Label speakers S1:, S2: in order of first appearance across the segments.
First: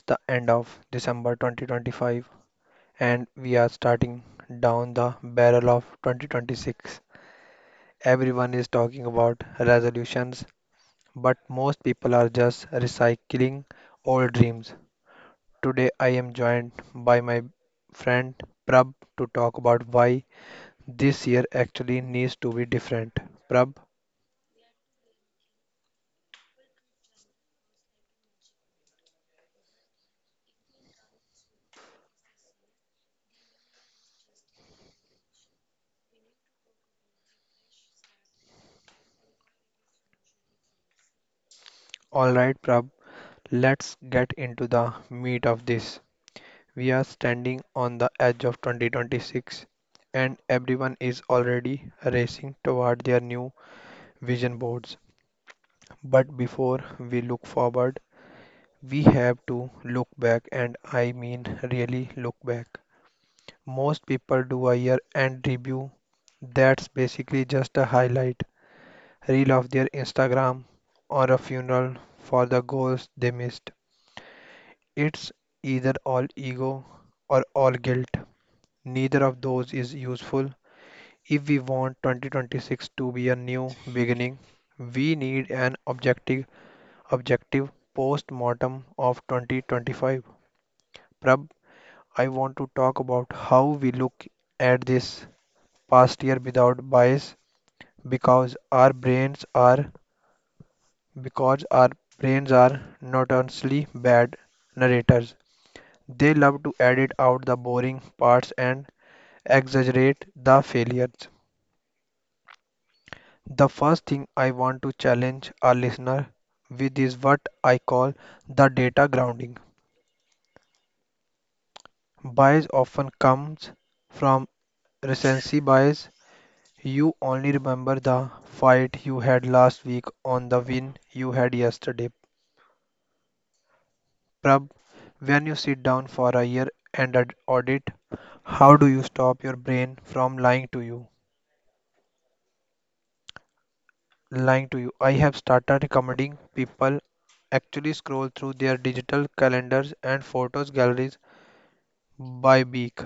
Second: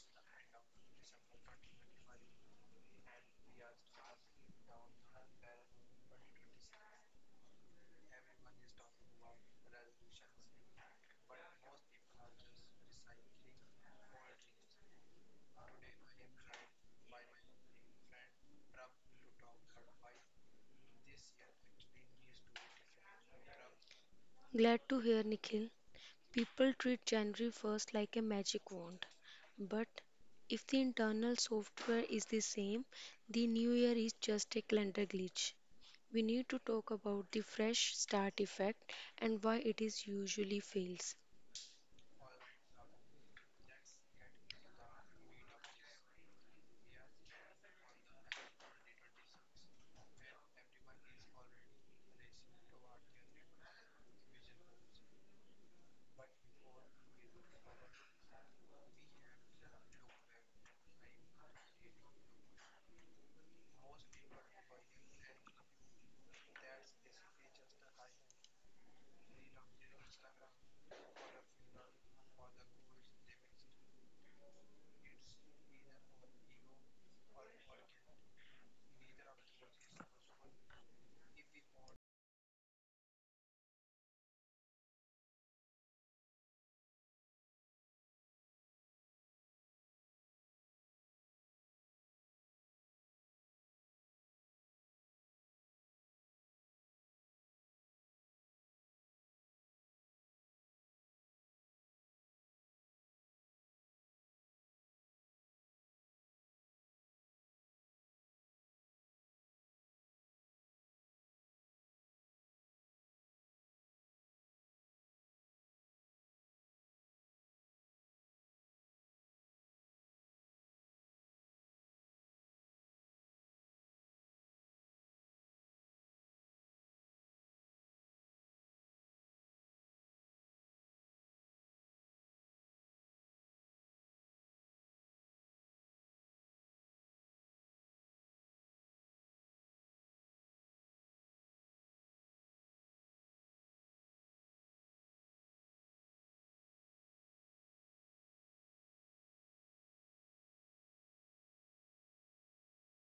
S1: the end of December 2025 and we are starting down the barrel of 2026. Everyone is talking about resolutions, but most people are just recycling old dreams. Today I am joined by my friend Prab to talk about why this year actually needs to be different. Prab,
S2: Glad to hear, Nikhil. People treat January 1st like a magic wand. But if the internal software is the same, the new year is just a calendar glitch. We need to talk about the fresh start effect and why it is usually fails.
S1: all right, Prab, let's get into the meat of this. We are standing on the edge of 2026 and everyone is already racing toward their new vision boards. But before we look forward, we have to look back, and I mean really look back. Most people do a year end review that's basically just a highlight reel of their Instagram or a funeral for the goals they missed. It's either all ego or all guilt. Neither of those is useful. If we want 2026 to be a new beginning, we need an objective post-mortem of 2025. Prab, I want to talk about how we look at this past year without bias because our brains are notoriously bad narrators. They love to edit out the boring parts and exaggerate the failures. The first thing I want to challenge our listener with is what I call the data grounding. Bias often comes from recency bias. You only remember the fight you had last week on the win you had yesterday. Prab, when you sit down for a year and audit, how do you stop your brain from lying to you? I have started recommending people actually scroll through their digital calendars and photos galleries by week.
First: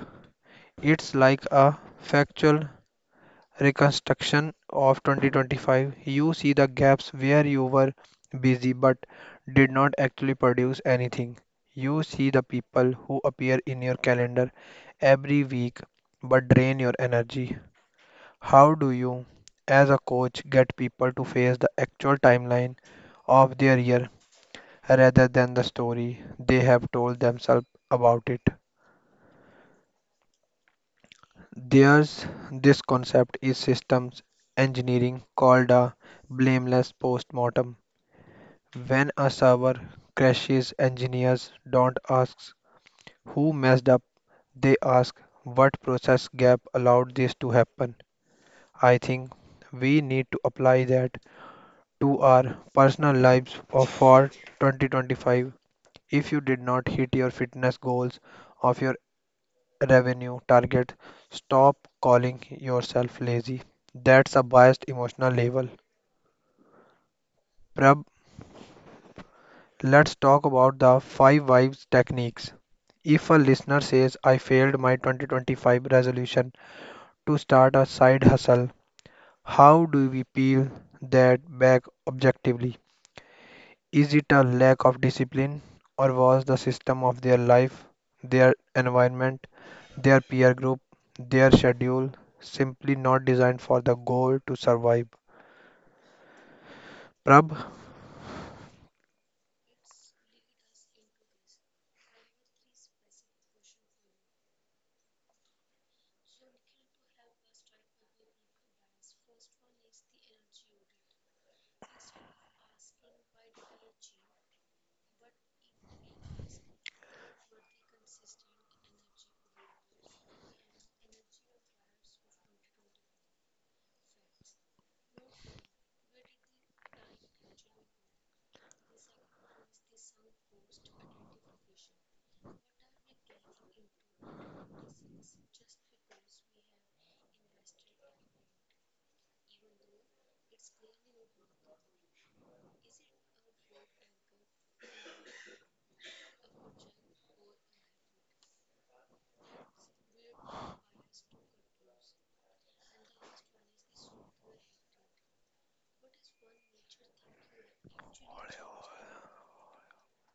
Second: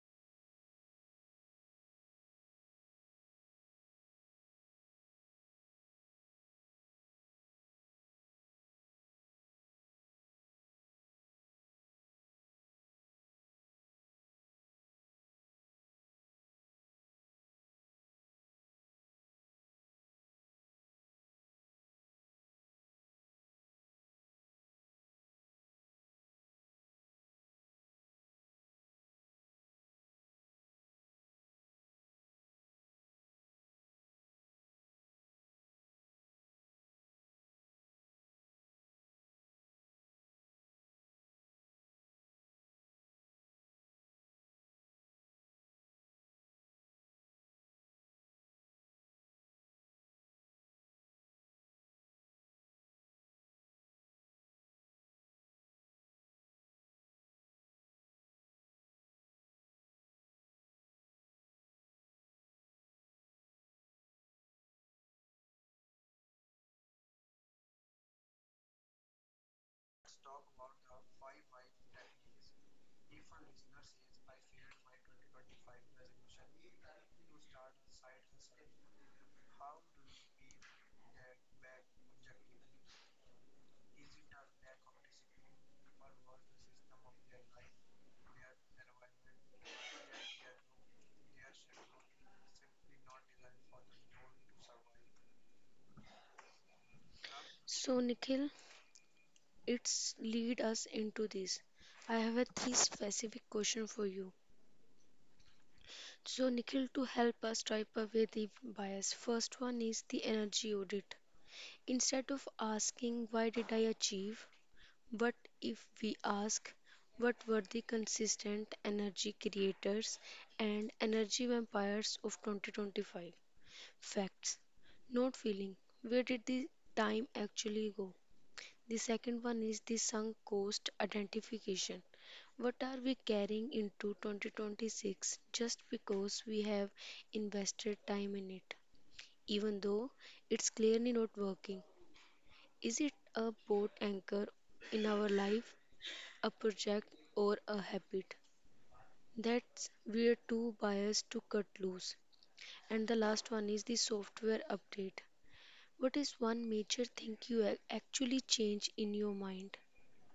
S1: It's like a factual reconstruction of 2025. You see the gaps where you were busy but did not actually produce anything. You see the people who appear in your calendar every week but drain your energy. How do you, as a coach, get people to face the actual timeline of their year rather than the story they have told themselves about it? There's this concept in systems engineering called a blameless postmortem. When a server crashes, engineers don't ask who messed up, they ask what process gap allowed this to happen. I think we need to apply that to our personal lives of for 2025. If you did not hit your fitness goals of your revenue target, stop calling yourself lazy. That's a biased emotional label. Prab, let's talk about the five vibes techniques. If a listener says, I failed my 2025 resolution to start a side hustle, how do we peel that back objectively? Is it a lack of discipline, or was the system of their life, their environment, their peer group, their schedule simply not designed for the goal to survive? Prab,
S2: So, Nikhil, it's lead us into this. I have a three specific question for you. So, Nikhil, to help us wipe away the bias, first one is the energy audit. Instead of asking, why did I achieve? But if we ask, what were the consistent energy creators and energy vampires of 2025? Facts, not feeling. Where did the time actually go? The second one is the sunk cost identification. What are we carrying into 2026 just because we have invested time in it, even though it's clearly not working? Is it a boat anchor in our life, a project, or a habit? That's we're too biased to cut loose. And the last one is the software update. What is one major thing you actually change in your mind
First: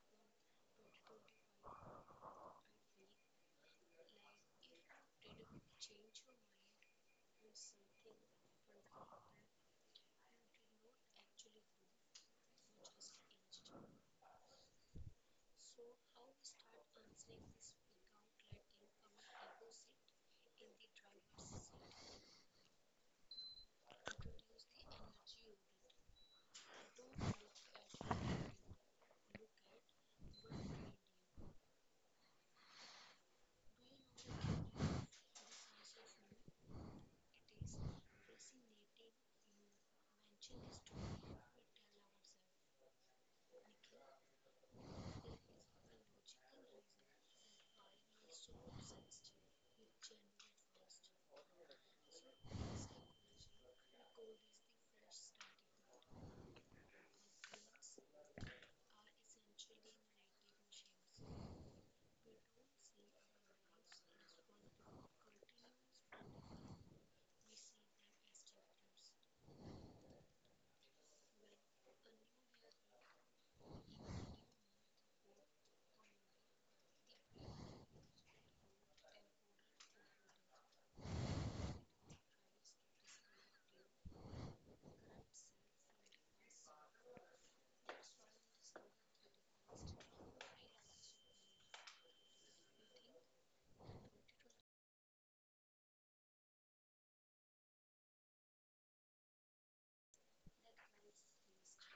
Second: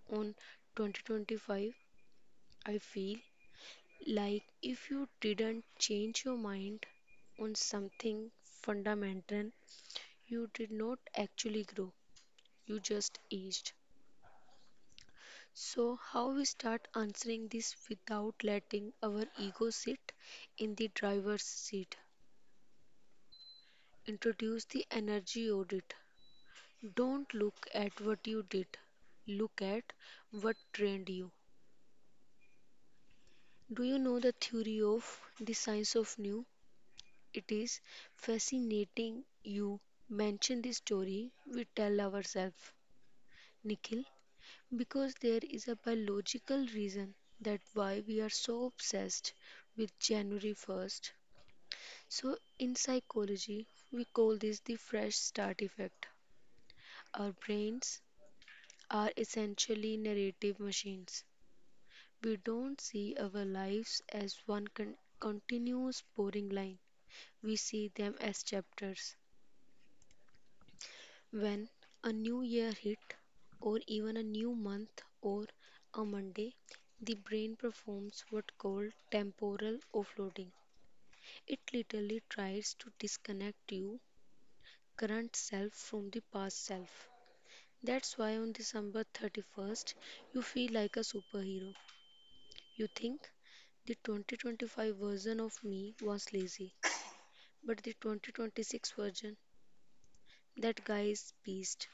S2: on 2025? I feel like if you didn't change your mind on something fundamental, you did not actually grow, you just aged. So, how we start answering this without letting our ego sit in the driver's seat? Introduce the energy audit. Don't look at what you did, look at what trained you. Do you know the theory of the science of new? It is fascinating you mention the story we tell ourselves. Nikhil, because there is a biological reason that why we are so obsessed with January 1st. So in psychology, we call this the fresh start effect. Our brains are essentially narrative machines. We don't see our lives as one continuous boring line. We see them as chapters. When a new year hit, or even a new month or a Monday, the brain performs what called temporal offloading. It literally tries to disconnect your current self from the past self. That's why on December 31st you feel like a superhero. You think the 2025 version of me was lazy, but the 2026 version, that guy is beast.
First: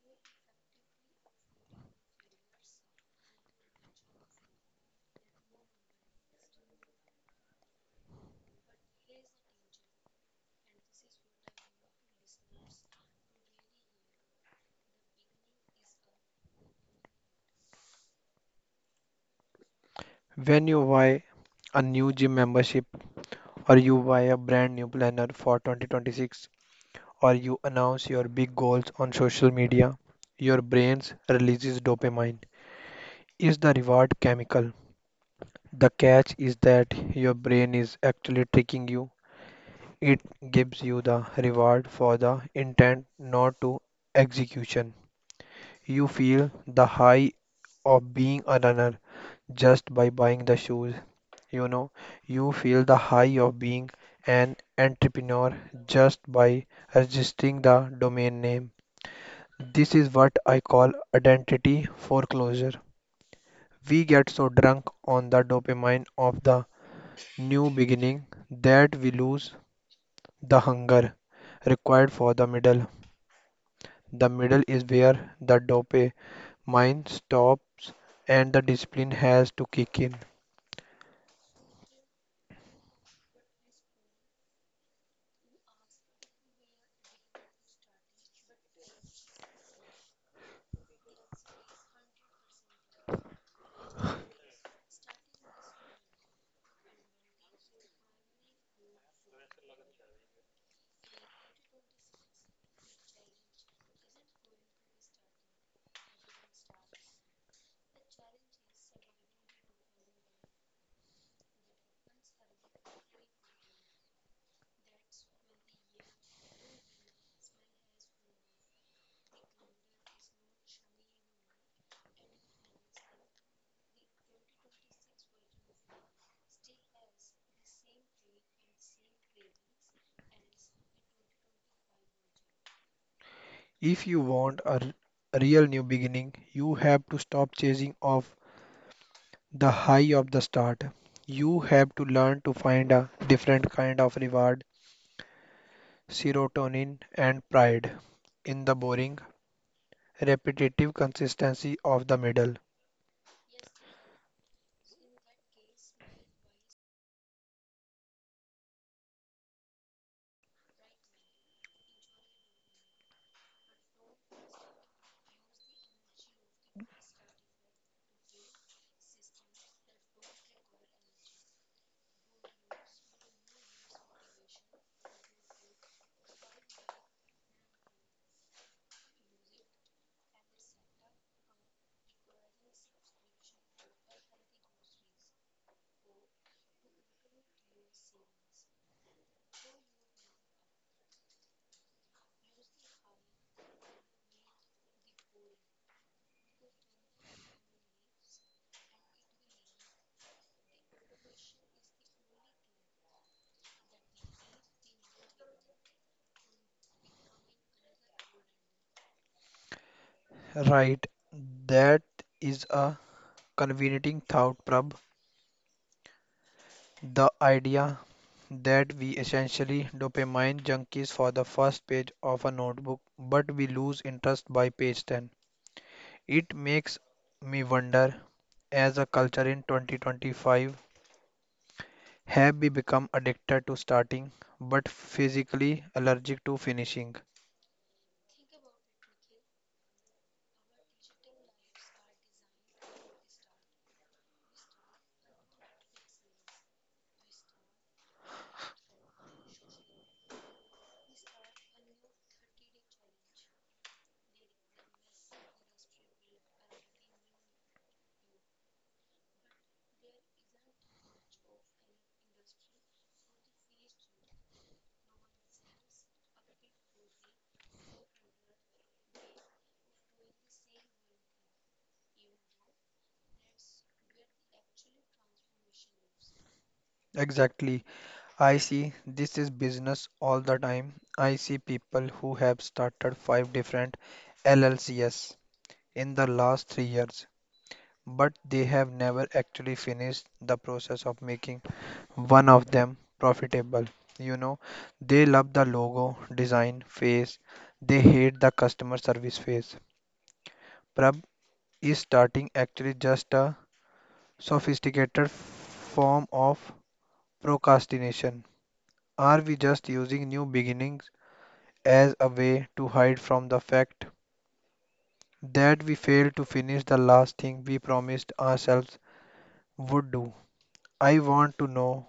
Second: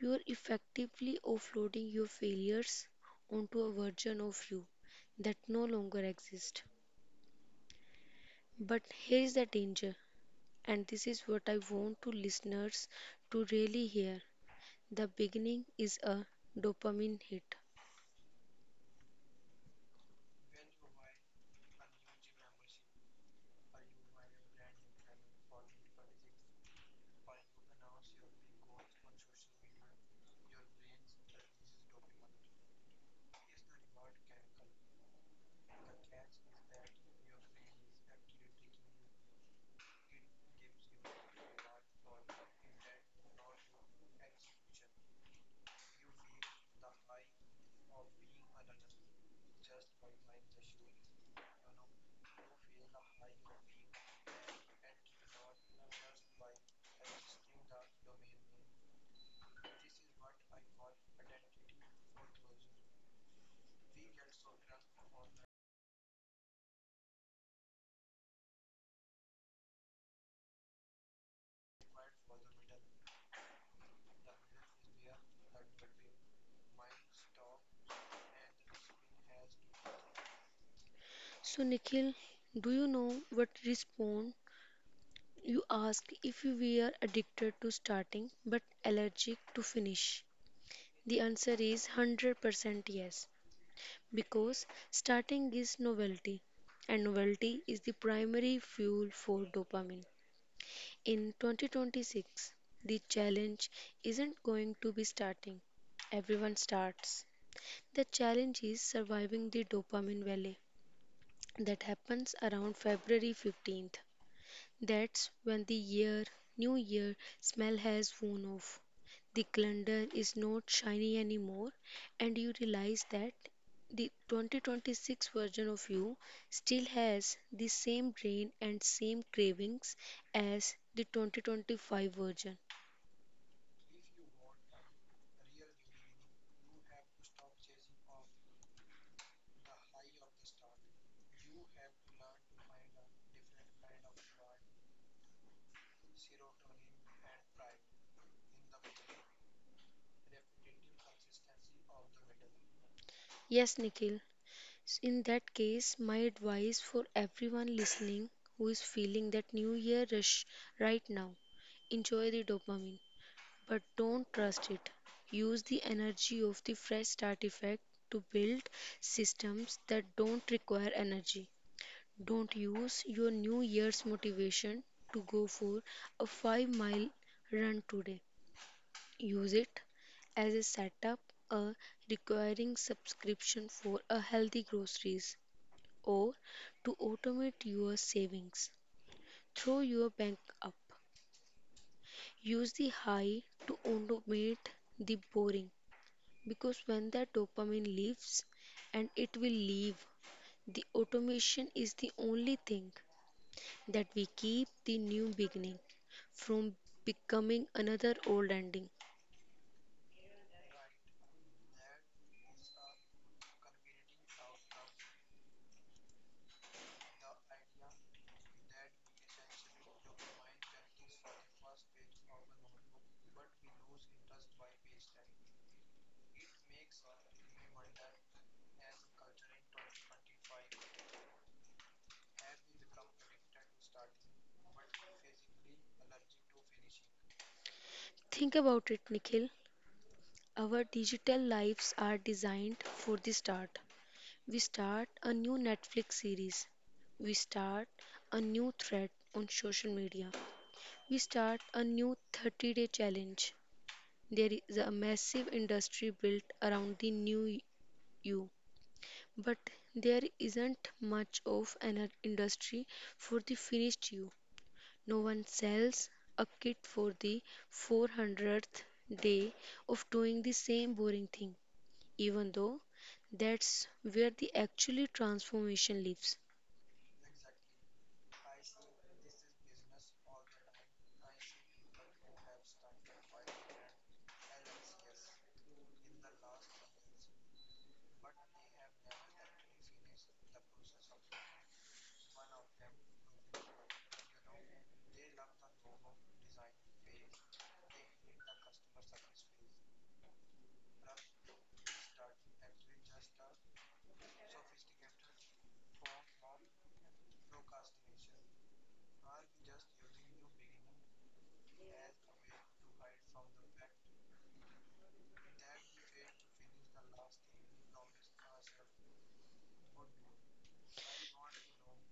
S2: You're effectively offloading your failures onto a version of you that no longer exists. But here's the danger, and this is what I want to listeners to really hear. The beginning is a dopamine hit.
S1: when you buy a new gym membership, or you buy a brand new planner for 2026, or you announce your big goals on social media, your brain releases dopamine. Is the reward chemical? The catch is that your brain is actually tricking you. It gives you the reward for the intent, not to execution. You feel the high of being a runner just by buying the shoes. You know, you feel the high of being an entrepreneur just by registering the domain name. This is what I call identity foreclosure. We get so drunk on the dopamine of the new beginning that we lose the hunger required for the middle. The middle is where the dope mine stops and the discipline has to kick in.
S2: So, Nikhil, do you know what response you asked if you were addicted to starting but allergic to finish? The answer is 100% yes. Because starting is novelty, and novelty is the primary fuel for dopamine. In 2026, the challenge isn't going to be starting. Everyone starts. The challenge is surviving the dopamine valley that happens around February 15th. That's when the year, new year smell has worn off. The calendar is not shiny anymore, and you realize that the 2026 version of you still has the same brain and same cravings as the 2025 version.
S1: If you want a real new beginning, you have to stop chasing off the high of the start. You have to learn to find a different kind of reward, serotonin and pride in the boring, repetitive consistency of the middle.
S2: Yes, Nikhil. In that case, my advice for everyone listening who is feeling that new year rush right now, enjoy the dopamine, but don't trust it. Use the energy of the fresh start effect to build systems that don't require energy. Don't use your New Year's motivation to go for a 5-mile run today. Use it as a setup, a recurring subscription for a healthy groceries, or to automate your savings. Throw your bank up. Use the high to automate the boring, because when that dopamine leaves, and it will leave, the automation is the only thing that we keep the new beginning from becoming another old ending.
S1: Right, that is a convenient thought, Prab. The idea that we essentially dopamine junkies for the first page of a notebook, but we lose interest by page 10. It makes me wonder, as a culture in 2025, have we become addicted to starting, but physically allergic to finishing?
S2: Think about it, Nikhil. Our digital lives are designed for the start. We start a new Netflix series. We start a new thread on social media. We start a new 30-day challenge. There is a massive industry built around the new you. But there isn't much of an industry for the finished you. No one sells a kit for the 400th day of doing the same boring thing, even though that's where the actually transformation lives.
S1: Exactly. I see this is business all the time. I see people who have started five different LLCs in the last 3 years, but they have never actually finished the process of making one of them profitable. You know, they love the logo design phase, they hate the customer service phase. Prab, is starting actually just a sophisticated form of procrastination? Are we just using new beginnings as a way to hide from the fact that we failed to finish the last thing we promised ourselves would do? I want to know,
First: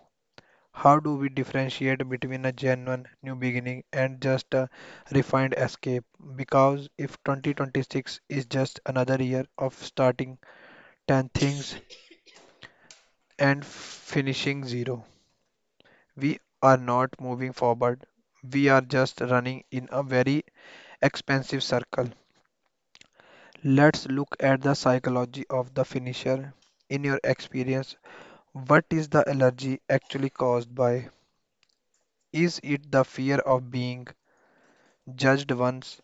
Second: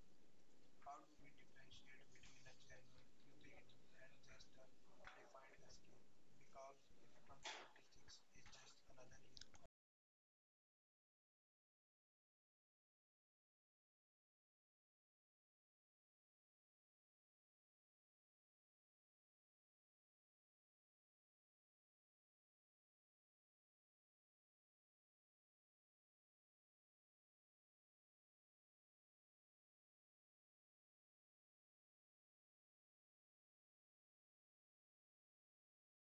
S1: how do we differentiate between a genuine new beginning and just a refined escape? Because if 2026 is just another year of starting 10 things and finishing zero, we are not moving forward. We are just running in a very expensive circle. Let's look at the psychology of the finisher. In your experience, what is the allergy actually caused by? Is it the fear of being judged once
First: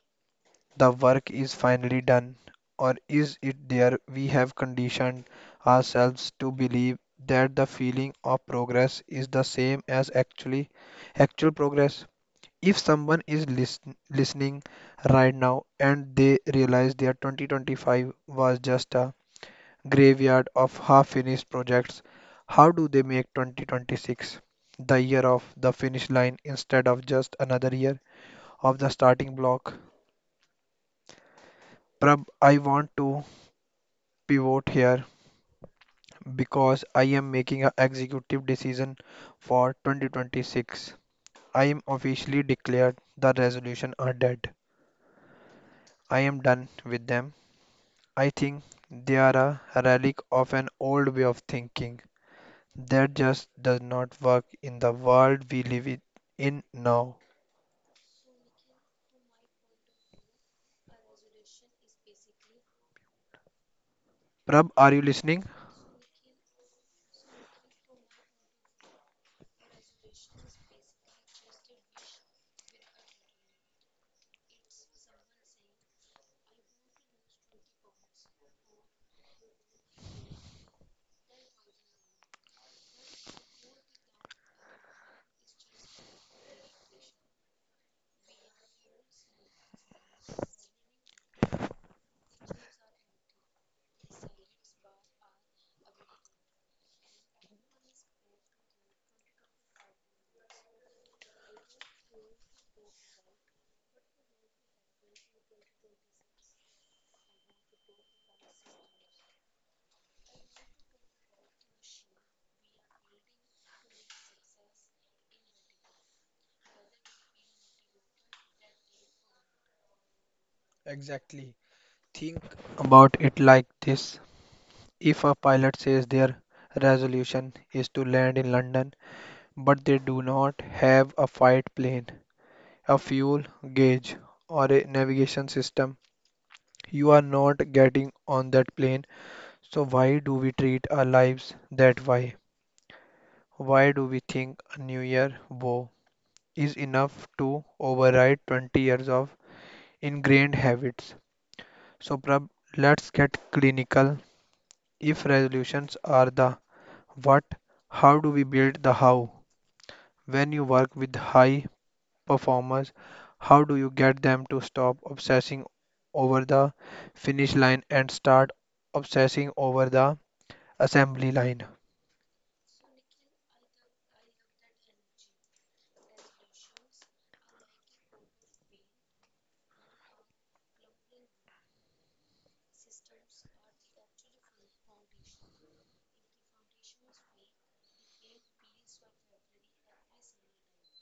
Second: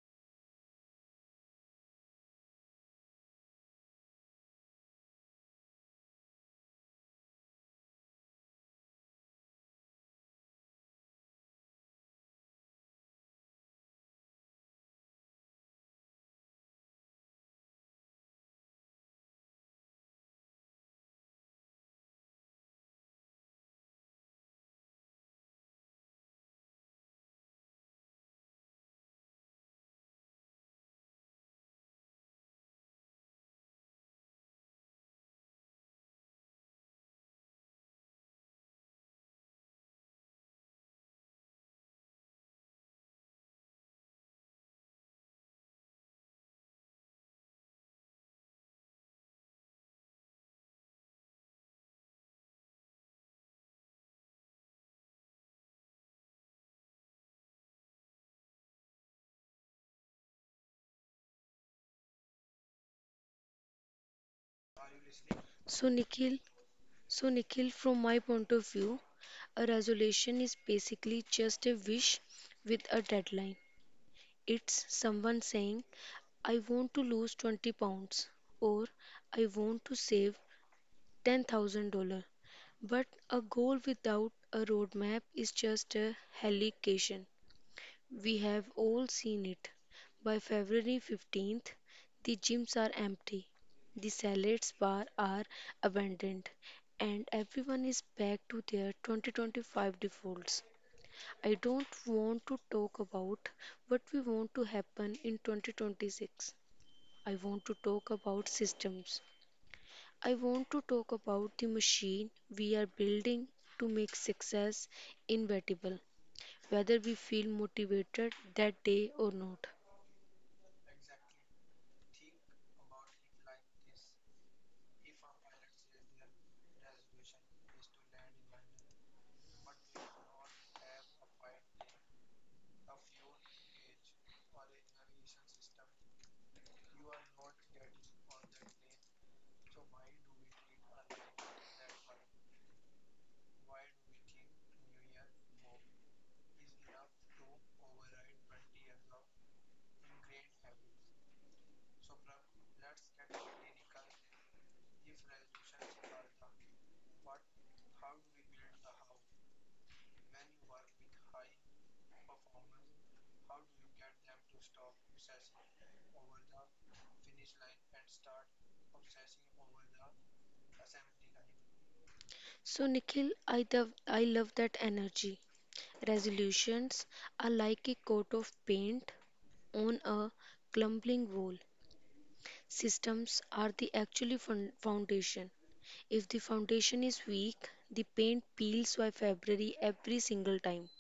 S1: the work is finally done? Or is it there we have conditioned ourselves to believe that the feeling of progress is the same as actual progress? If someone is listening right now and they realize their 2025 was just a graveyard of half finished projects, how do they make 2026 the year of the finish line instead of just another year of the starting block? Prab, I want to pivot here because I am making an executive decision for 2026. I am officially declared the resolution are dead. I am done with them. I think they are a relic of an old way of thinking that just does not work in the world we live in now. Prab, are you listening?
S2: So, Nikhil, so, Nikhil, from my point of view, a resolution is basically just a wish with a deadline. It's someone saying, I want to lose 20 pounds or I want to save $10,000. But a goal without a roadmap is just a hallucination. We have all seen it. By February 15th, the gyms are empty, the salads bar are abandoned, and everyone is back to their 2025 defaults. I don't want to talk about what we want to happen in 2026. I want to talk about systems. I want to talk about the machine we are building to make success inevitable, whether we feel motivated that day or not.
S1: Exactly. Think about it like this. If a pilot says their resolution is to land in London but they do not have a fight plane, a fuel gauge, or a navigation system. You are not getting on that plane, so why do we treat our lives that way? Why do we think a new year vow is enough to override 20 years of ingrained habits? So, Prab, let's get clinical. If resolutions are the what, how do we build the how? When you work with high performers, how do you get them to stop obsessing over the finish line and start obsessing over the assembly line?
S2: So, Nikhil, I love that energy. Resolutions are like a coat of paint on a crumbling wall. Systems are the actually foundation. If the foundation is weak, the paint peels by February every single time.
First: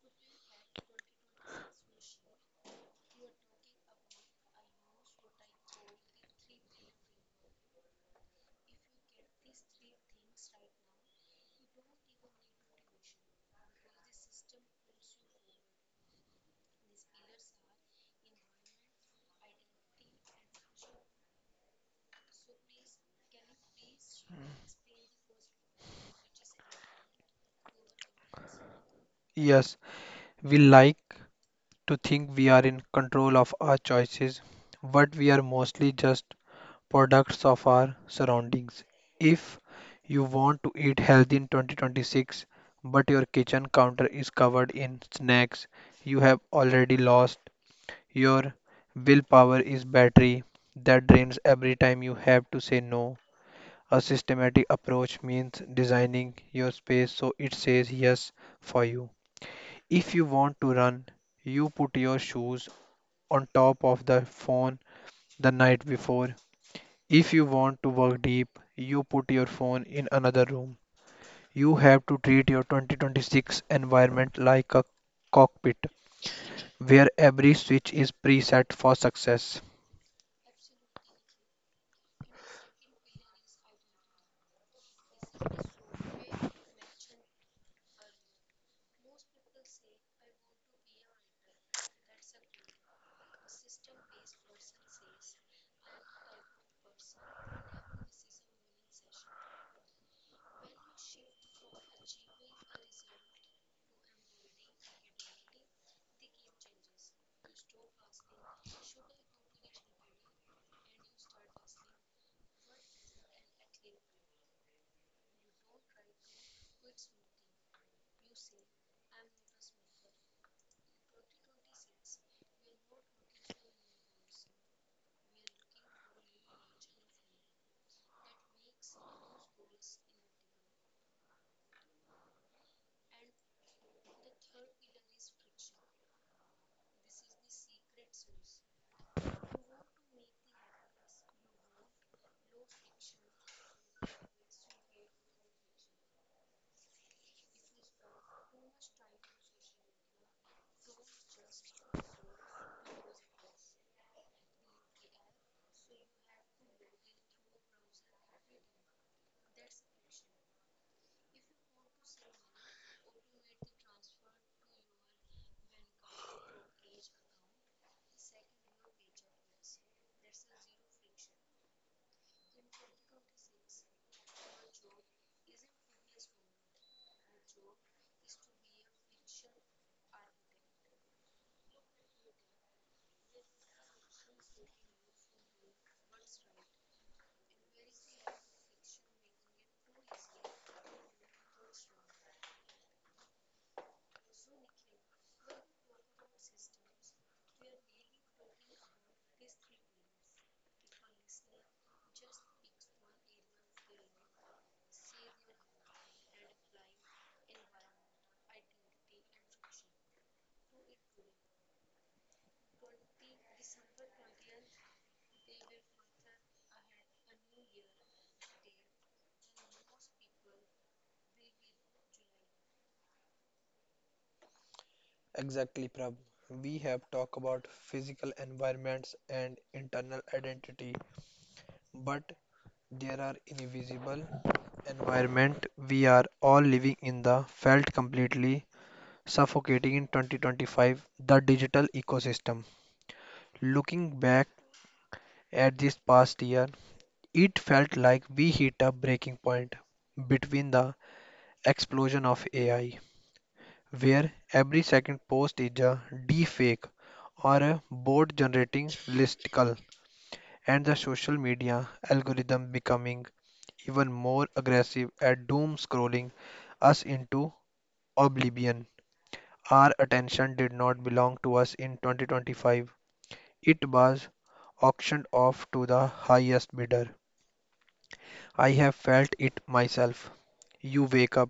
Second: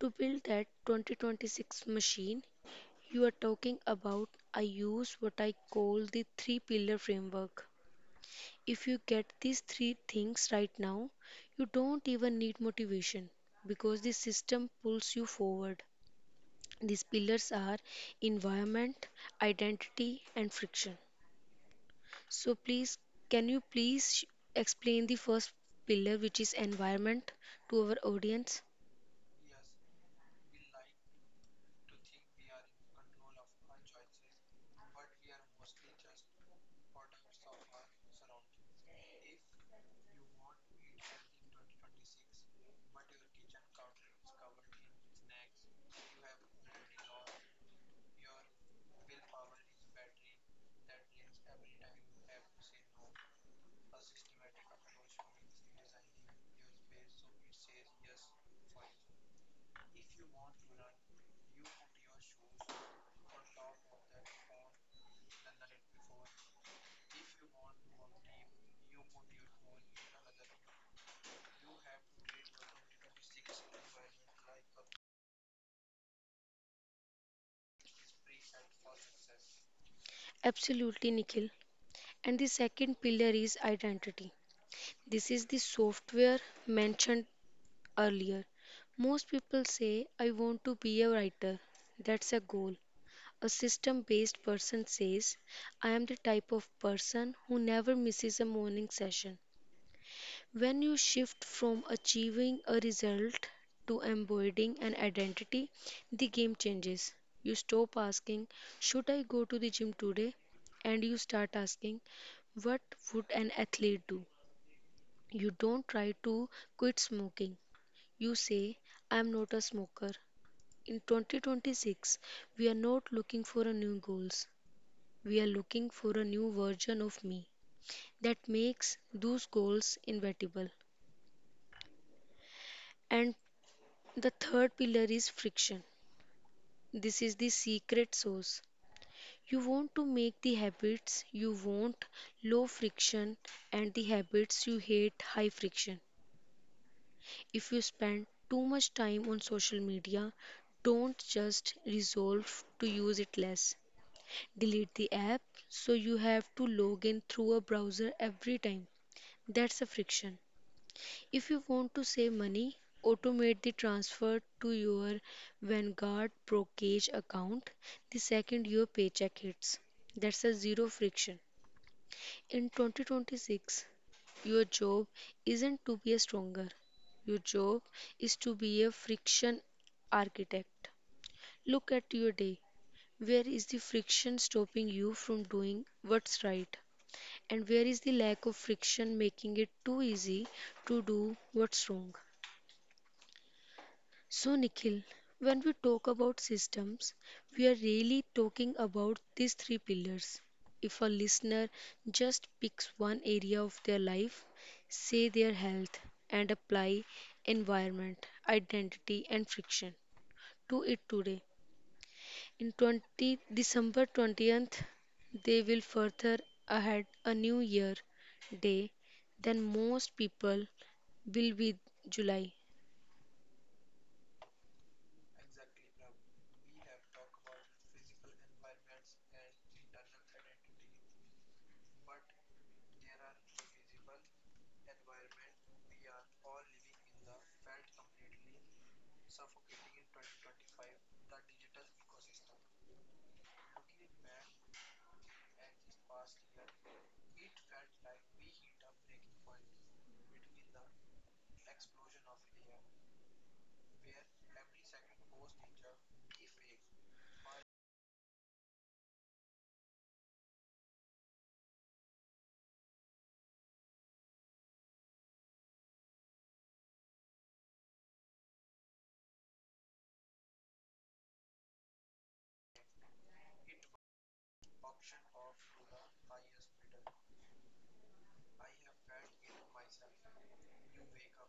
S2: To build that 2026 machine, you are talking about, I use what I call the three pillar framework. If you get these three things right now, you don't even need motivation because the system pulls you forward. These pillars are environment, identity, and friction. So please, can you please sh- explain the first pillar, which is environment, to our audience?
S1: Yes, we like to think we are in control of our choices, but we are mostly just products of our surroundings. If you want to eat healthy in 2026, but your kitchen counter is covered in snacks, you have already lost. Your willpower is battery that drains every time you have to say no. A systematic approach means designing your space so it says yes for you. If you want to run, you put your shoes on top of the phone the night before. If you want to work deep, you put your phone in another room. You have to treat your 2026 environment like a cockpit where every switch is preset for success.
S2: Absolutely, Nikhil. And the second pillar is identity. This is the software mentioned earlier. Most people say, I want to be a writer. That's a goal. A system based person says, I am the type of person who never misses a morning session. When you shift from achieving a result to embodying an identity, the game changes. You stop asking, should I go to the gym today? And you start asking, what would an athlete do? You don't try to quit smoking. You say, I am not a smoker. In 2026, we are not looking for a new goals. We are looking for a new version of me that makes those goals inevitable. And the third pillar is friction. This is the secret sauce. You want to make the habits you want low friction and the habits you hate high friction. If you spend too much time on social media, don't just resolve to use it less. Delete the app so you have to log in through a browser every time. That's a friction. If you want to save money, automate the transfer to your Vanguard brokerage account the second your paycheck hits. That's a zero friction. In 2026, your job isn't to be a stronger. Your job is to be a friction architect. Look at your day. Where is the friction stopping you from doing what's right? And where is the lack of friction making it too easy to do what's wrong? So, Nikhil, when we talk about systems, we are really talking about these three pillars. If a listener just picks one area of their life, say their health, and apply environment, identity, and friction to it today, in 20, December 20th, they will further ahead a new year day than most people will be July.
S1: Exactly, Prab. We have talked about physical environments and internal identity, but there are invisible environment we are all living in the felt completely suffocating in 2025. The digital ecosystem, looking back at this past year, it felt like we hit a breaking point between the explosion of AI, where every second post is a deepfake or a bot generating listicle, and the social media algorithm becoming even more aggressive at doom scrolling us into oblivion. Our attention did not belong to us in 2025. It was auctioned off to the highest bidder. I have felt it myself. You wake up,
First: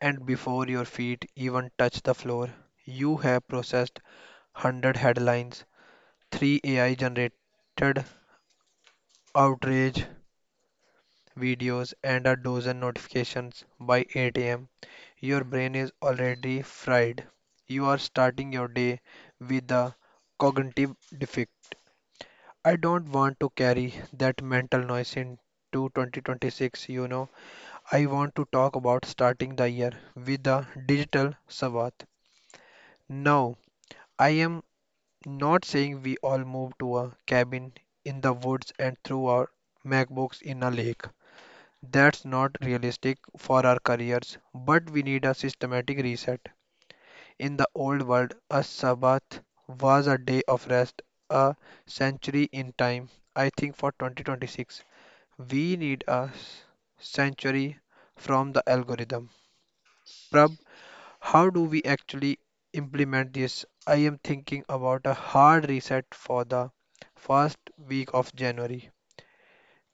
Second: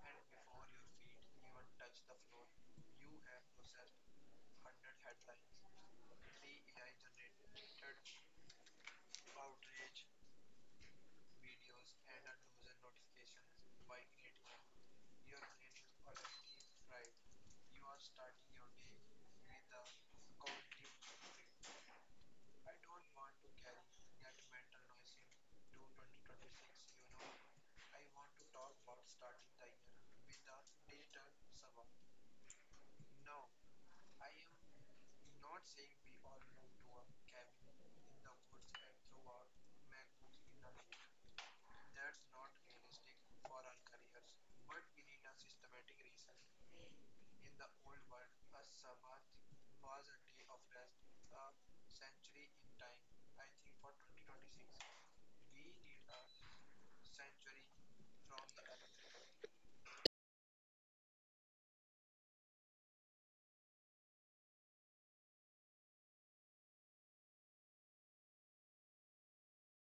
S1: and before your feet even touch the floor, you have processed 100 headlines, 3 AI generated outrage videos, and a dozen notifications by 8 a.m., your brain is already fried. You are starting your day with a cognitive defect. I don't want to carry that mental noise into 2026. I want to talk about starting the year with a digital Savat. Now, I am not saying we all moved to a cabin in the woods and threw our MacBooks in a lake. That's not realistic for our careers, but we need a systematic reset. In the old world, a Sabbath was a day of rest, a century in time. I think for 2026, we need a century from the algorithm. Prab, how do we actually implement this? I am thinking about a hard reset for the first week of January.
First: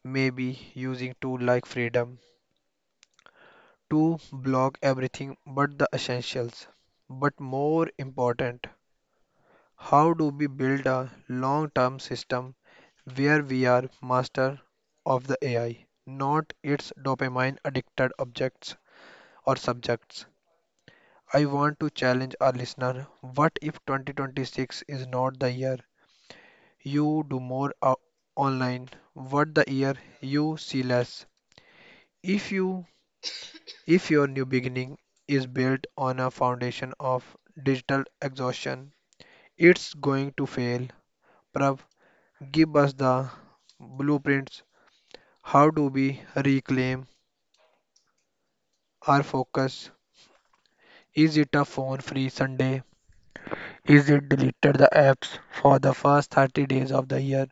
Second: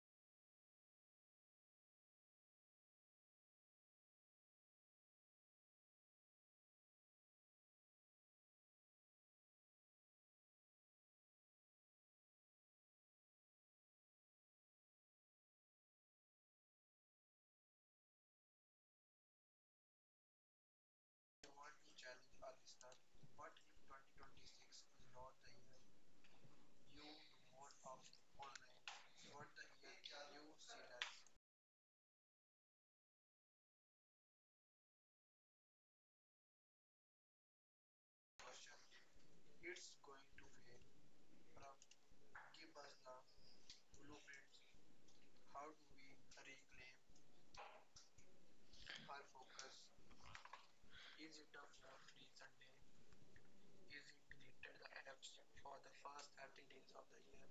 S1: Maybe using tool like Freedom to block everything but the essentials. But more important, how do we build a long-term system where we are master of the AI, not its dopamine addicted objects or subjects? I want to challenge our listener. What if 2026 is not the year you do more online? What the year you see less? If you if your new beginning is built on a foundation of digital exhaustion, it's going to fail. Prav, give us the blueprints. How do we reclaim our focus? Is it a phone free Sunday? Is it deleted the apps for the first 30 days of the year?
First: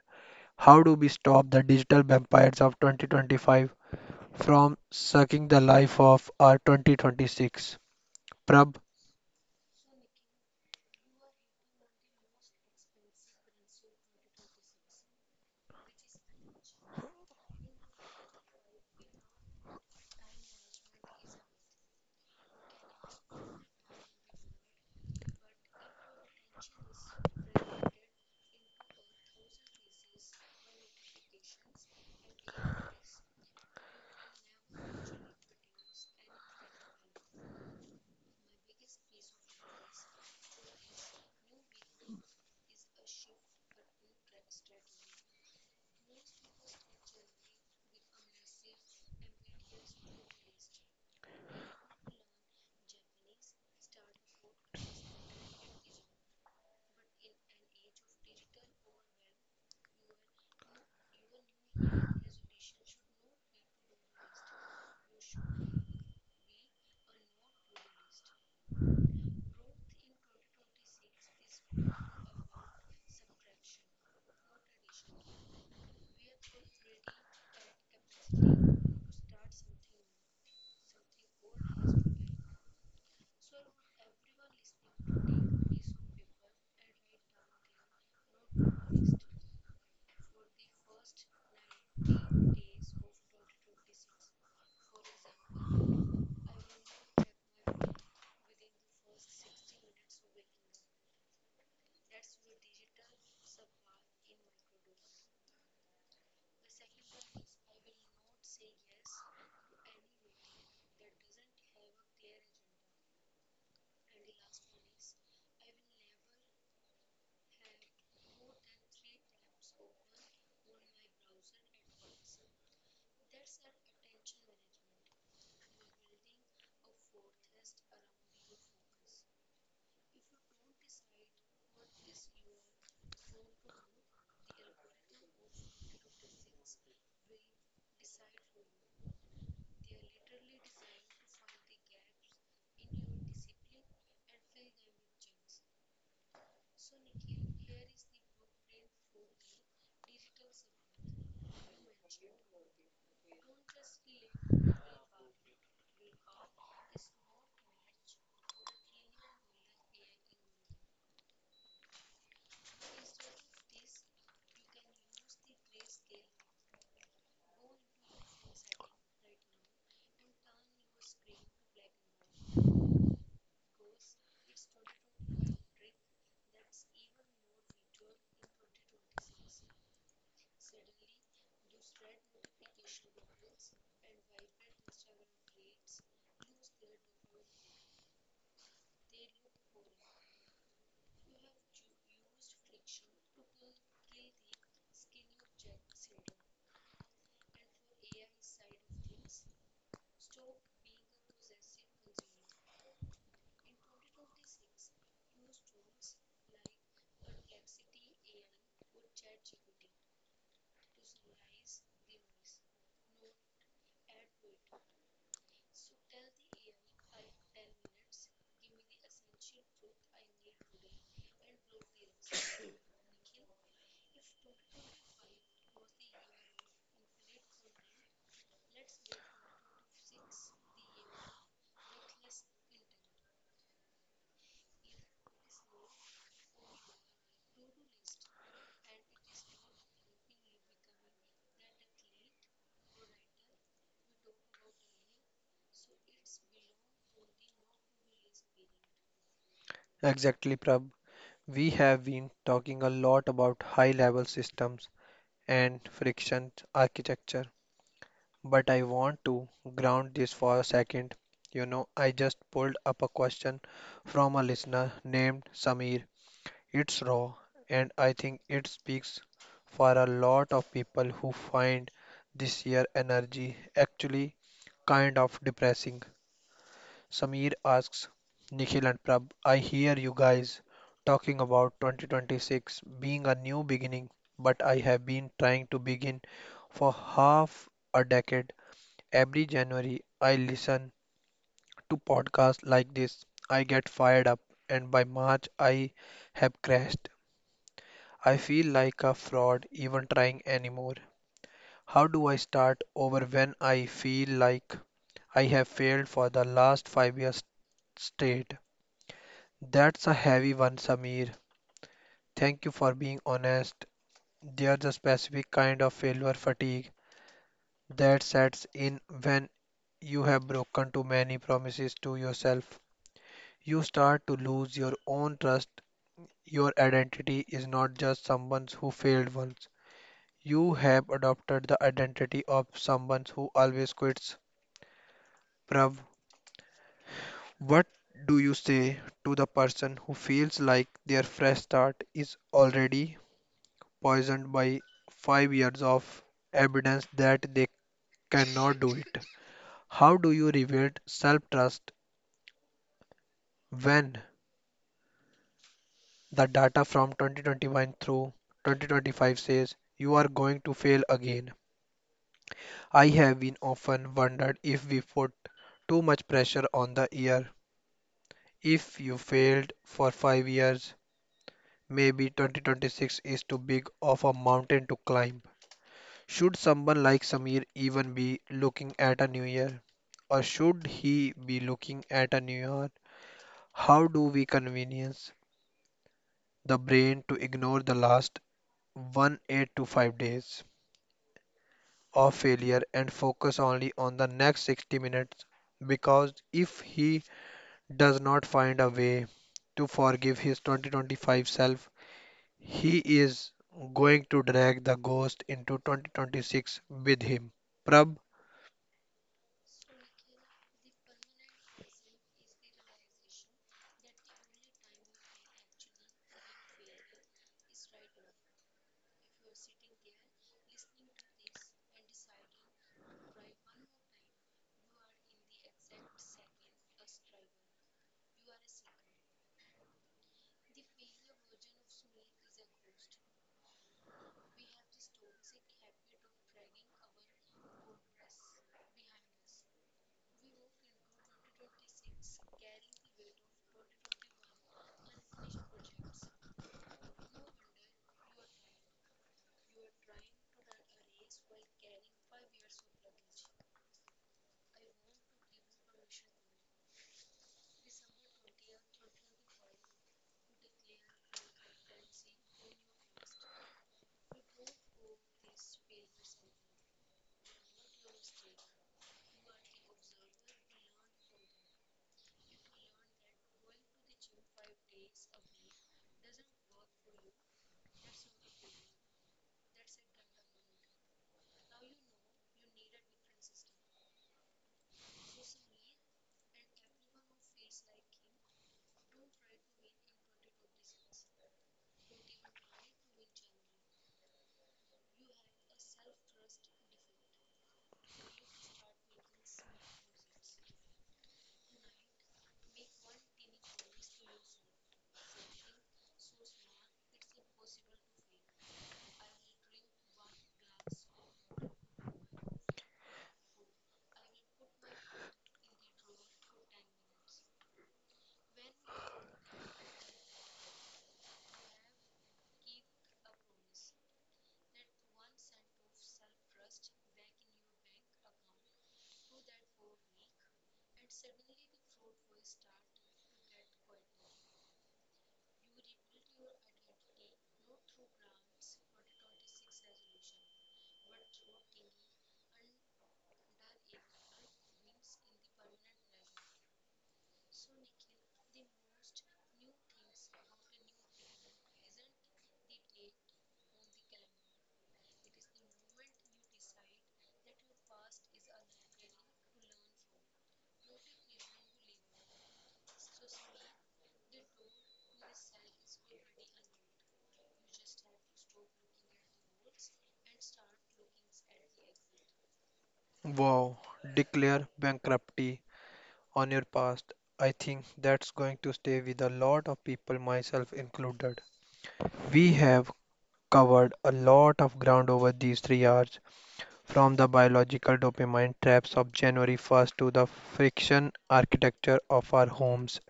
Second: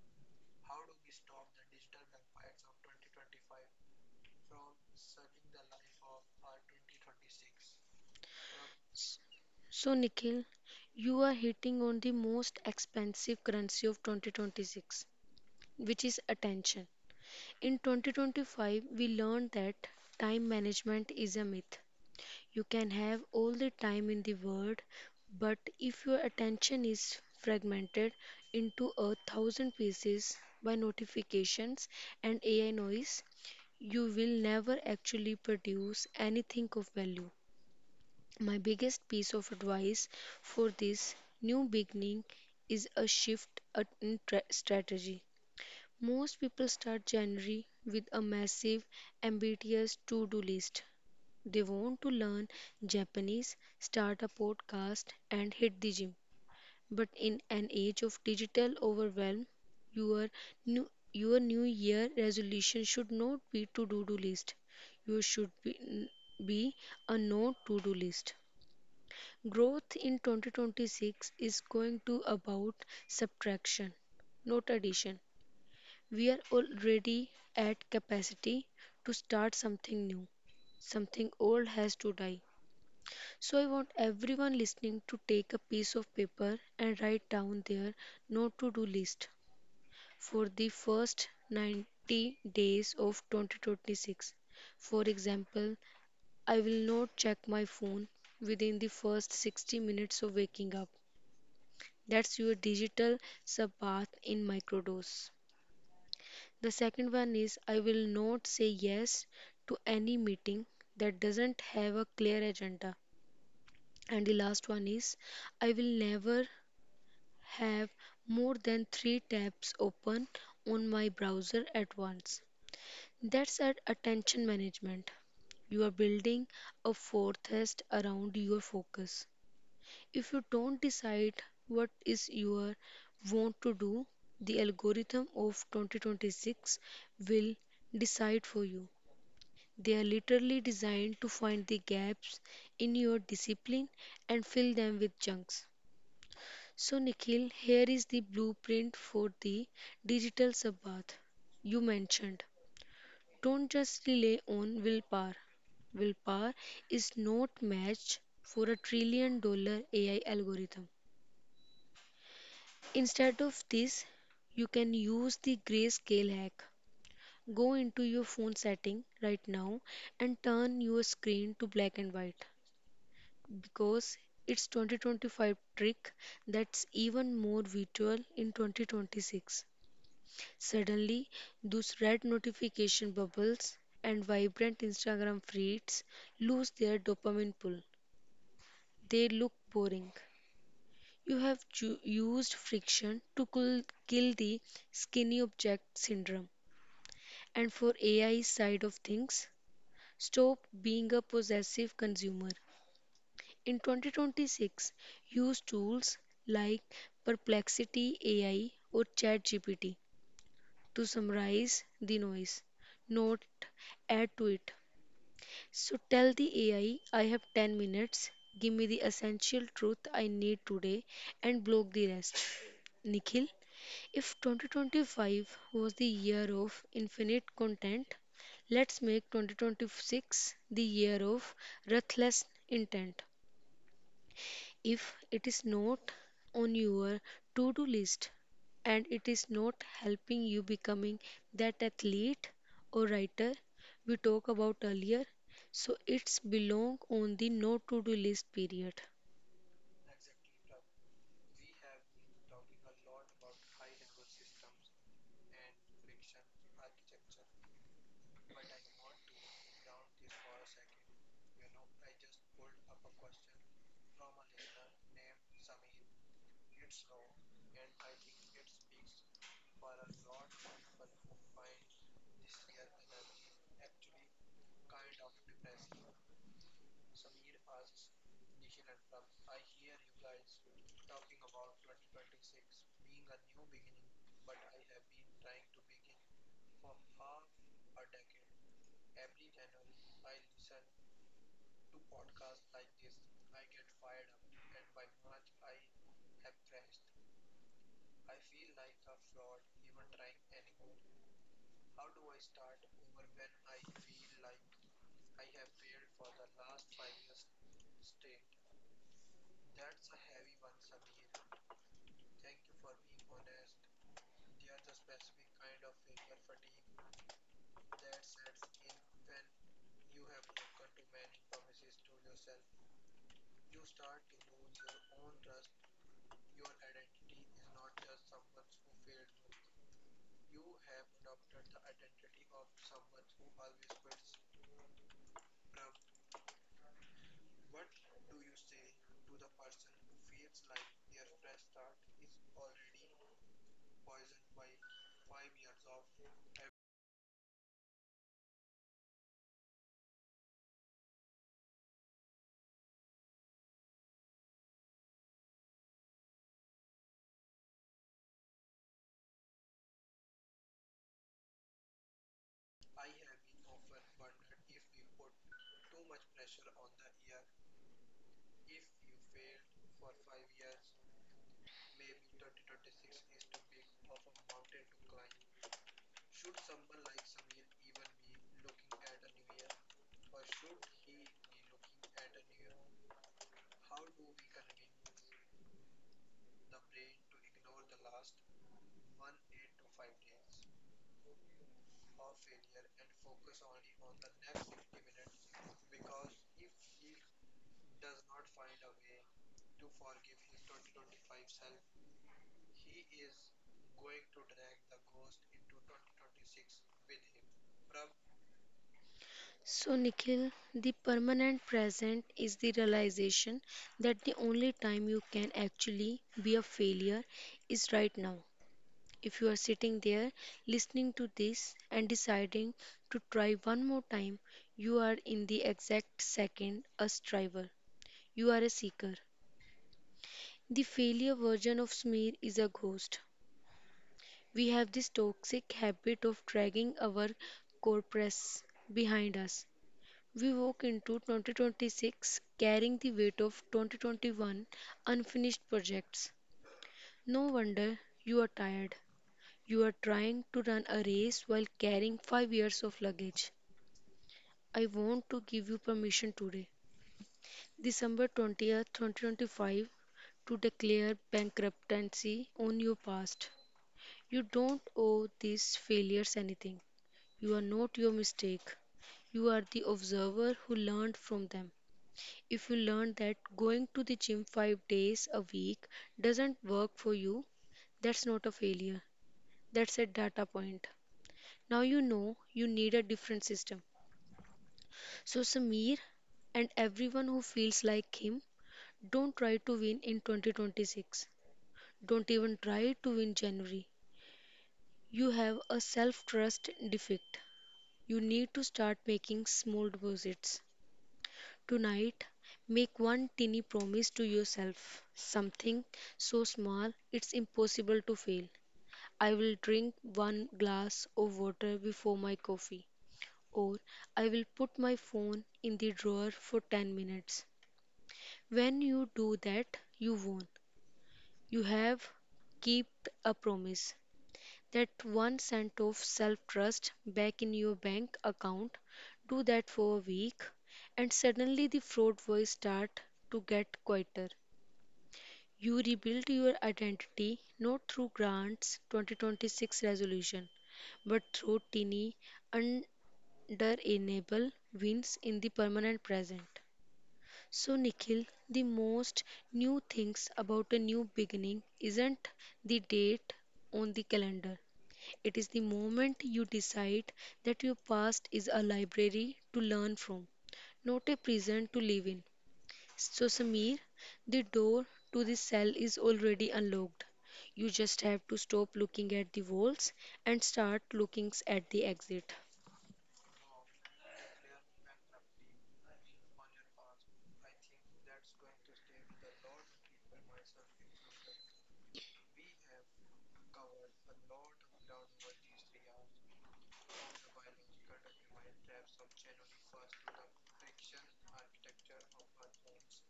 S1: How do we stop the digital vampires of 2025 from sucking the life of our 2026? Prab.
S2: So, Nikhil, you are hitting on the most expensive currency of 2026, which is attention. In 2025, we learned that time management is a myth. You can have all the time in the world, but if your attention is fragmented into a thousand pieces by notifications and AI noise, you will never actually produce anything of value. My biggest piece of advice for this new beginning is a shift in strategy. Most people start January with a massive, ambitious to do list. They want to learn Japanese, start a podcast, and hit the gym. But in an age of digital overwhelm, your your new year resolution should not be to do list. You should be a no to do list. Growth in 2026 is going to about subtraction, not addition. We are already at capacity to start something new. Something old has to die. So I want everyone listening to take a piece of paper and write down their no to do list for the first 90 days of 2026. For example, I will not check my phone within the first 60 minutes of waking up. That's your digital subbath in microdose. The second one is I will not say yes to any meeting that doesn't have a clear agenda. And the last one is I will never have more than three tabs open on my browser at once. That's at attention management. You are building a fortress around your focus. If you don't decide what is your want to do, the algorithm of 2026 will decide for you. They are literally designed to find the gaps in your discipline and fill them with chunks. So, Nikhil, here is the blueprint for the digital Sabbath you mentioned. Don't just rely on willpower. Willpower is not matched for a trillion dollar AI algorithm. Instead of this, you can use the grayscale hack. Go into your phone setting right now and turn your screen to black and white because it's 2025 trick that's even more visual in 2026. Suddenly, those red notification bubbles and vibrant Instagram feeds lose their dopamine pull. They look boring. You have used friction to kill the skinny object syndrome. And for AI side of things, stop being a possessive consumer. In 2026, use tools like Perplexity AI or ChatGPT to summarize the noise, not add to it. So tell the AI, I have 10 minutes, give me the essential truth I need today, and block the rest. Nikhil, if 2025 was the year of infinite content, let's make 2026 the year of ruthless intent. If it is not on your to do list and it is not helping you becoming that athlete or writer we talked about earlier, so it's belong on the no to do list period.
S1: Exactly, Prab. We have been talking a lot about high level systems and friction architecture, but I want to ground this for a second. You know, I just pulled up a question from a listener named Samir. It's raw, and I think it speaks for a lot of people who find this year energy actually kind of depressing. Samir asks, Nikhil and Prab, I hear you guys talking about 2026 being a new beginning, but I have been trying to begin for half a decade. Every January, I listen to podcasts like this. I get fired up, and by March, I have crashed. I feel like a fraud even trying anymore. How do I start over when I feel like I have failed for the last 5 years straight? That's a heavy one, Samir. Thank you for being honest. There's a specific kind of failure fatigue that sets in when you have broken too many promises to yourself. You start to lose your own trust. Your identity is not just someone who failed once. You have adopted the identity of someone who always quits. Prav, what do you say to the person who feels like their fresh start is already poisoned by 5 years of evidence that they cannot do it? How do you rebuild self trust when the data from 2021 through 2025 says you are going to fail again? I have been often wondered if we put too much pressure on the year. If you failed for 5 years, maybe 2026 is too big of a mountain to climb. Should someone like Samir even be looking at a new year? Or should he be looking at a new year? How do we convince the brain to ignore the last 1 8 to 5 days of failure and focus only on the next 60 minutes? Because if he does not find a way to forgive his 2025 self, he is going to drag the ghost into 2026 with him. Prab,
S2: So, Nikhil, the permanent present is the realization that the only time you can actually be a failure is right now. If you are sitting there listening to this and deciding to try one more time, you are in the exact second a striver. You are a seeker. The failure version of smear is a ghost. We have this toxic habit of dragging our core behind us. We walk into 2026 carrying the weight of 2021 unfinished projects. No wonder you are tired. You are trying to run a race while carrying 5 years of luggage. I want to give you permission today, December 20th, 2025, to declare bankruptcy on your past. You don't owe these failures anything. You are not your mistake. You are the observer who learned from them. If you learn that going to the gym 5 days a week doesn't work for you, that's not a failure. That's a data point. Now you know you need a different system. So, Samir and everyone who feels like him, don't try to win in 2026. Don't even try to win January. You have a self trust defect. You need to start making small deposits. Tonight, make one tiny promise to yourself, something so small it's impossible to fail. I will drink one glass of water before my coffee, or I will put my phone in the drawer for 10 minutes. When you do that, you won. You have kept a promise. That 1 cent of self trust back in your bank account, do that for a week, and suddenly the fraud voice start to get quieter. You rebuild your identity not through grants 2026 resolution, but through teeny, understandable wins in the permanent present. So, Nikhil, the most new things about a new beginning isn't the date on the calendar, it is the moment you decide that your past is a library to learn from, not a prison to live in. So, Samir, the door to the cell is already unlocked. You just have to stop looking at the walls and start looking at the exit.
S1: wow, declare bankruptcy on your past. I think that's going to stay with a lot of people, myself included. We have covered a lot of ground over these 3 hours, from the biological dopamine traps of January 1st to the friction architecture of our homes,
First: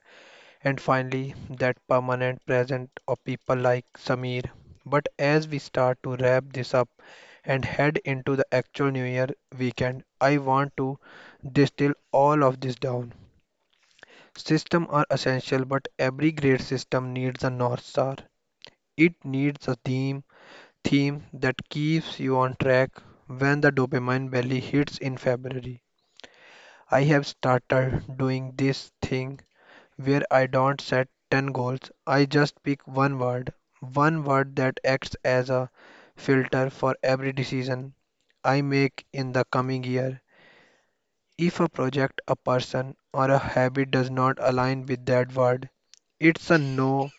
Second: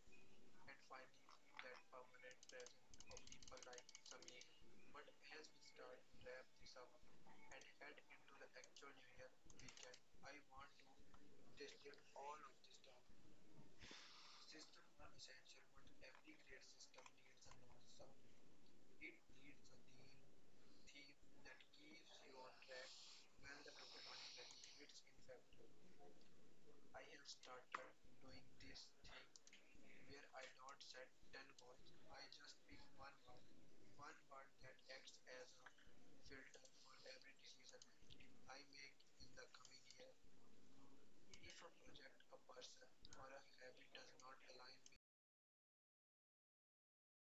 S1: and finally that permanent presence of people like Samir. But as we start to wrap this up and head into the actual New Year weekend, I want to distill all of this down. Systems are essential, but every great system needs a North Star. It needs a theme that keeps you on track when the dopamine valley hits in February. I have started doing this thing where I don't set 10 goals. I just pick one word that acts as a filter for every decision I make in the coming year. If a project, a person, or a habit does not align with that word, it's a no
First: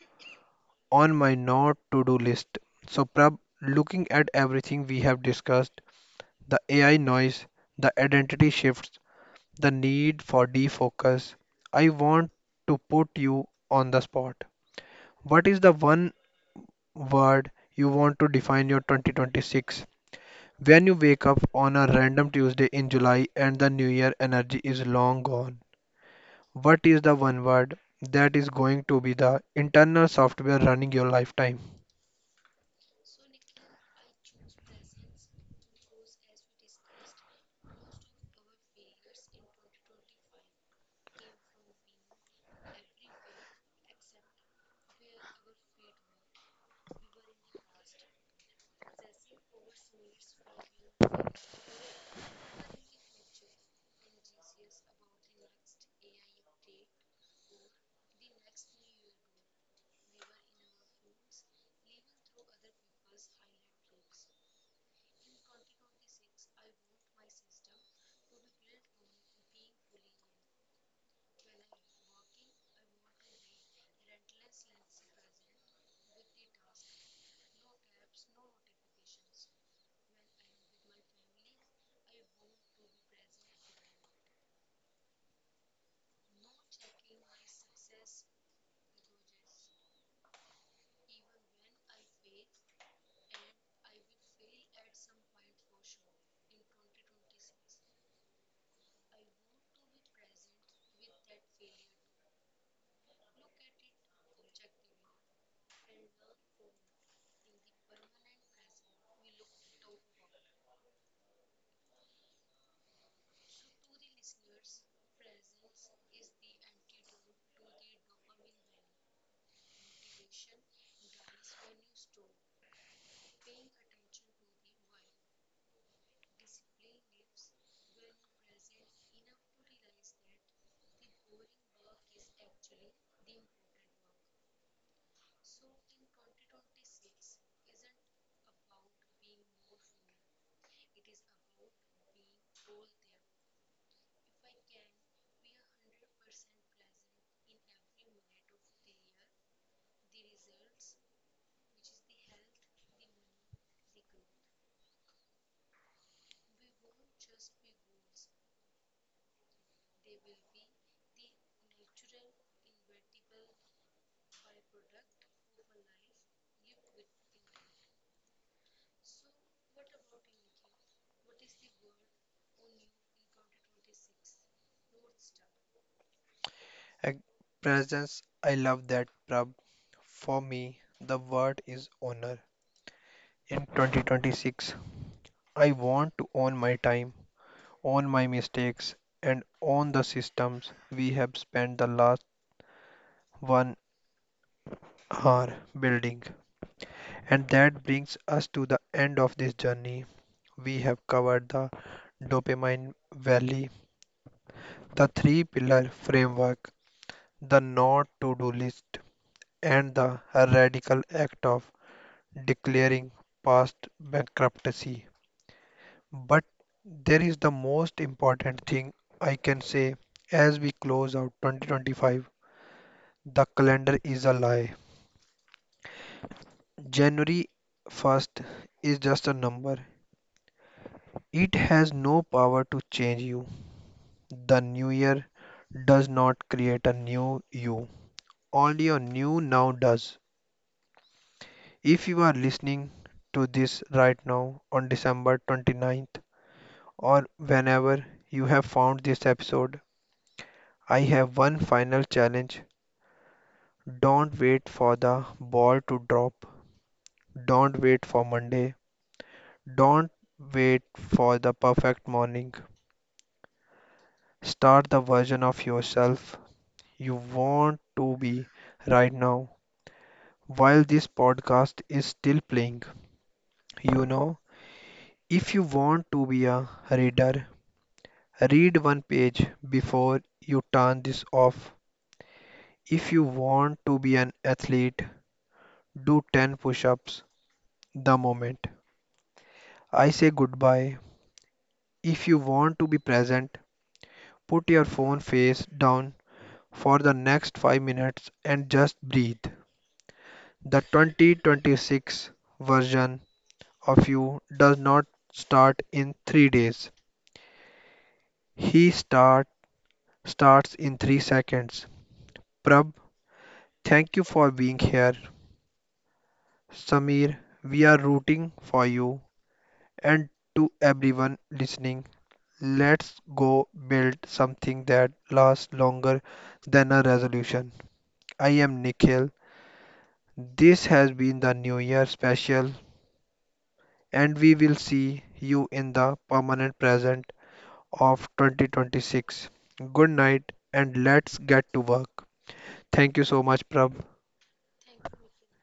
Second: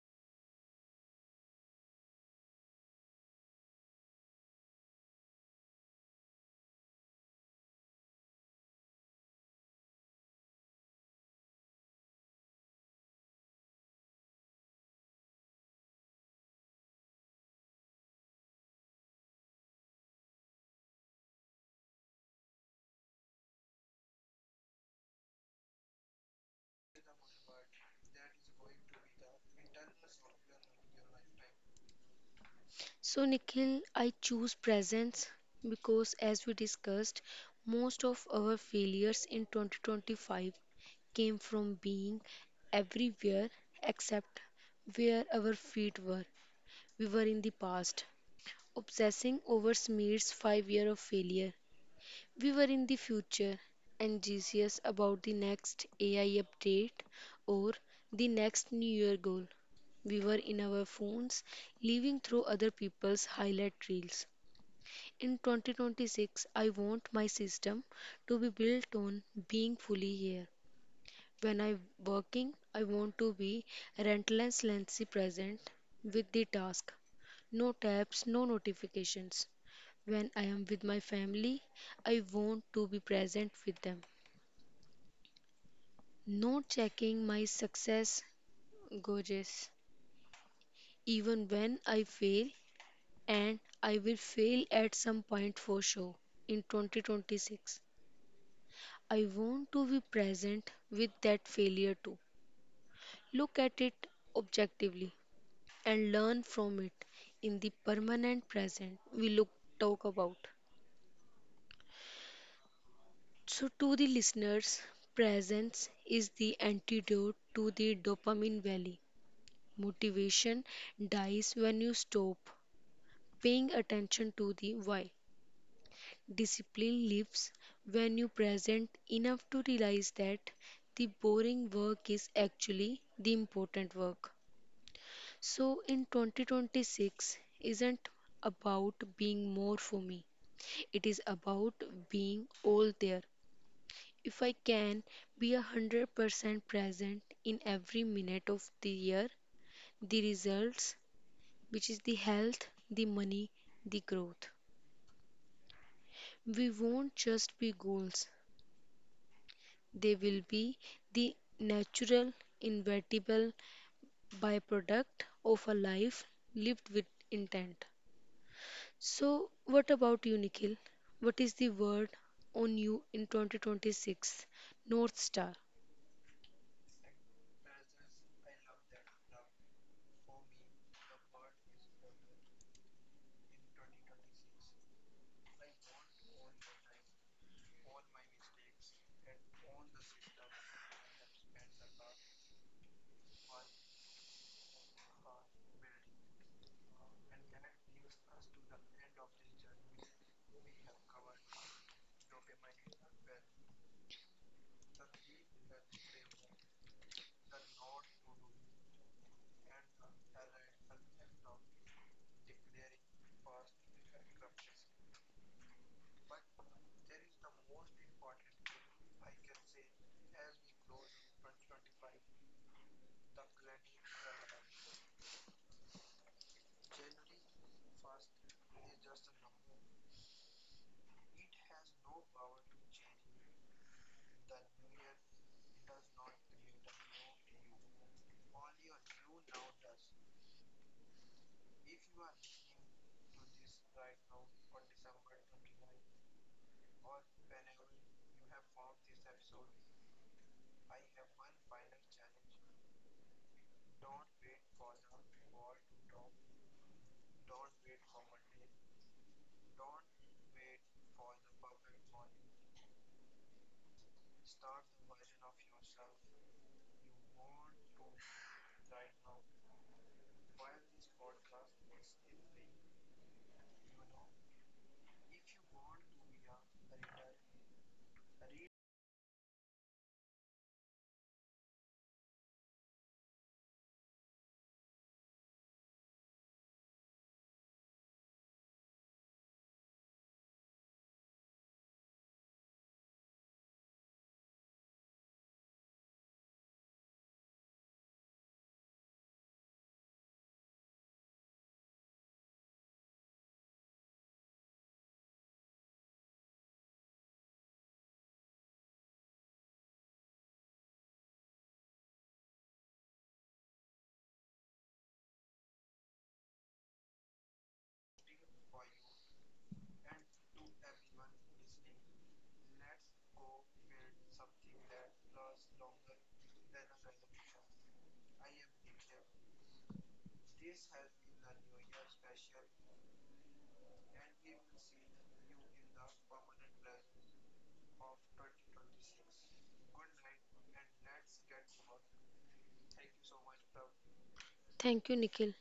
S1: on my not to do list. So, Prab, looking at everything we have discussed, the AI noise, the identity shifts, the need for defocus, I want to put you on the spot. What is the one word you want to define your 2026? When you wake up on a random Tuesday in July and the new year energy is long gone, what is the one word that is going to be the internal software running your lifetime?
S2: So, Nikhil, I choose presence because, as we discussed, most of our failures in 2025 came from being everywhere except where our feet were. We were in the past, obsessing over Smear's 5 year of failure. We were in the future, anxious about the next AI update or the next New Year goal. We were in our phones, living through other people's highlight reels. In 2026, I want my system to be built on being fully here. When I'm working, I want to be relentlessly present with the task. No tabs, no notifications. When I am with my family, I want to be present with them. Not checking my success gauges. Even when I fail, and I will fail at some point for sure in 2026, I want to be present with that failure too. Look at it objectively, and learn from it in the permanent present we look talk about. So to the listeners, presence is the antidote to the dopamine valley. Motivation dies when you stop paying attention to the why. Discipline lives when you present enough to realize that the boring work is actually the important work. So in 2026 isn't about being more for me. It is about being all there. If I can be 100% present in every minute of the year, the results, which is the health, the money, the growth, we won't just be goals. They will be the natural, inevitable byproduct of a life lived with intent. So, what about you, Nikhil? What is the word on you in 2026? North Star.
S1: Ex- Presence, I love that, Prab. For me, the word is honor. In 2026, I want to own my time, own my mistakes, and own the systems we have spent the last one are building. And that brings us to the end of this journey. We have covered the dopamine valley, the three pillar framework, the not to do list, and the radical act of declaring past bankruptcy. But there is the most important thing I can say as we close out 2025. The calendar is a lie. January 1st is just a number. It has no power to change you. The new year does not create a new you. Only your new now does. If you are listening to this right now on December 29th or whenever you have found this episode, I have one final challenge. Don't wait for the ball to drop. Don't wait for Monday. Don't wait for the perfect morning. Start the version of yourself you want to be right now while this podcast is still playing. You know, if you want to be a reader, read one page before you turn this off. If you want to be an athlete, do 10 push ups the moment I say goodbye. If you want to be present, put your phone face down for the next 5 minutes and just breathe. The 2026 version of you does not start in 3 days. He starts in 3 seconds. Prab, thank you for being here. Samir, we are rooting for you. And to everyone listening, let's go build something that lasts longer than a resolution. I am Nikhil. This has been the New Year special, and we will see you in the permanent present of 2026. Good night and let's get to work. Thank you so much, Prab.
S2: Thank you, Nikhil.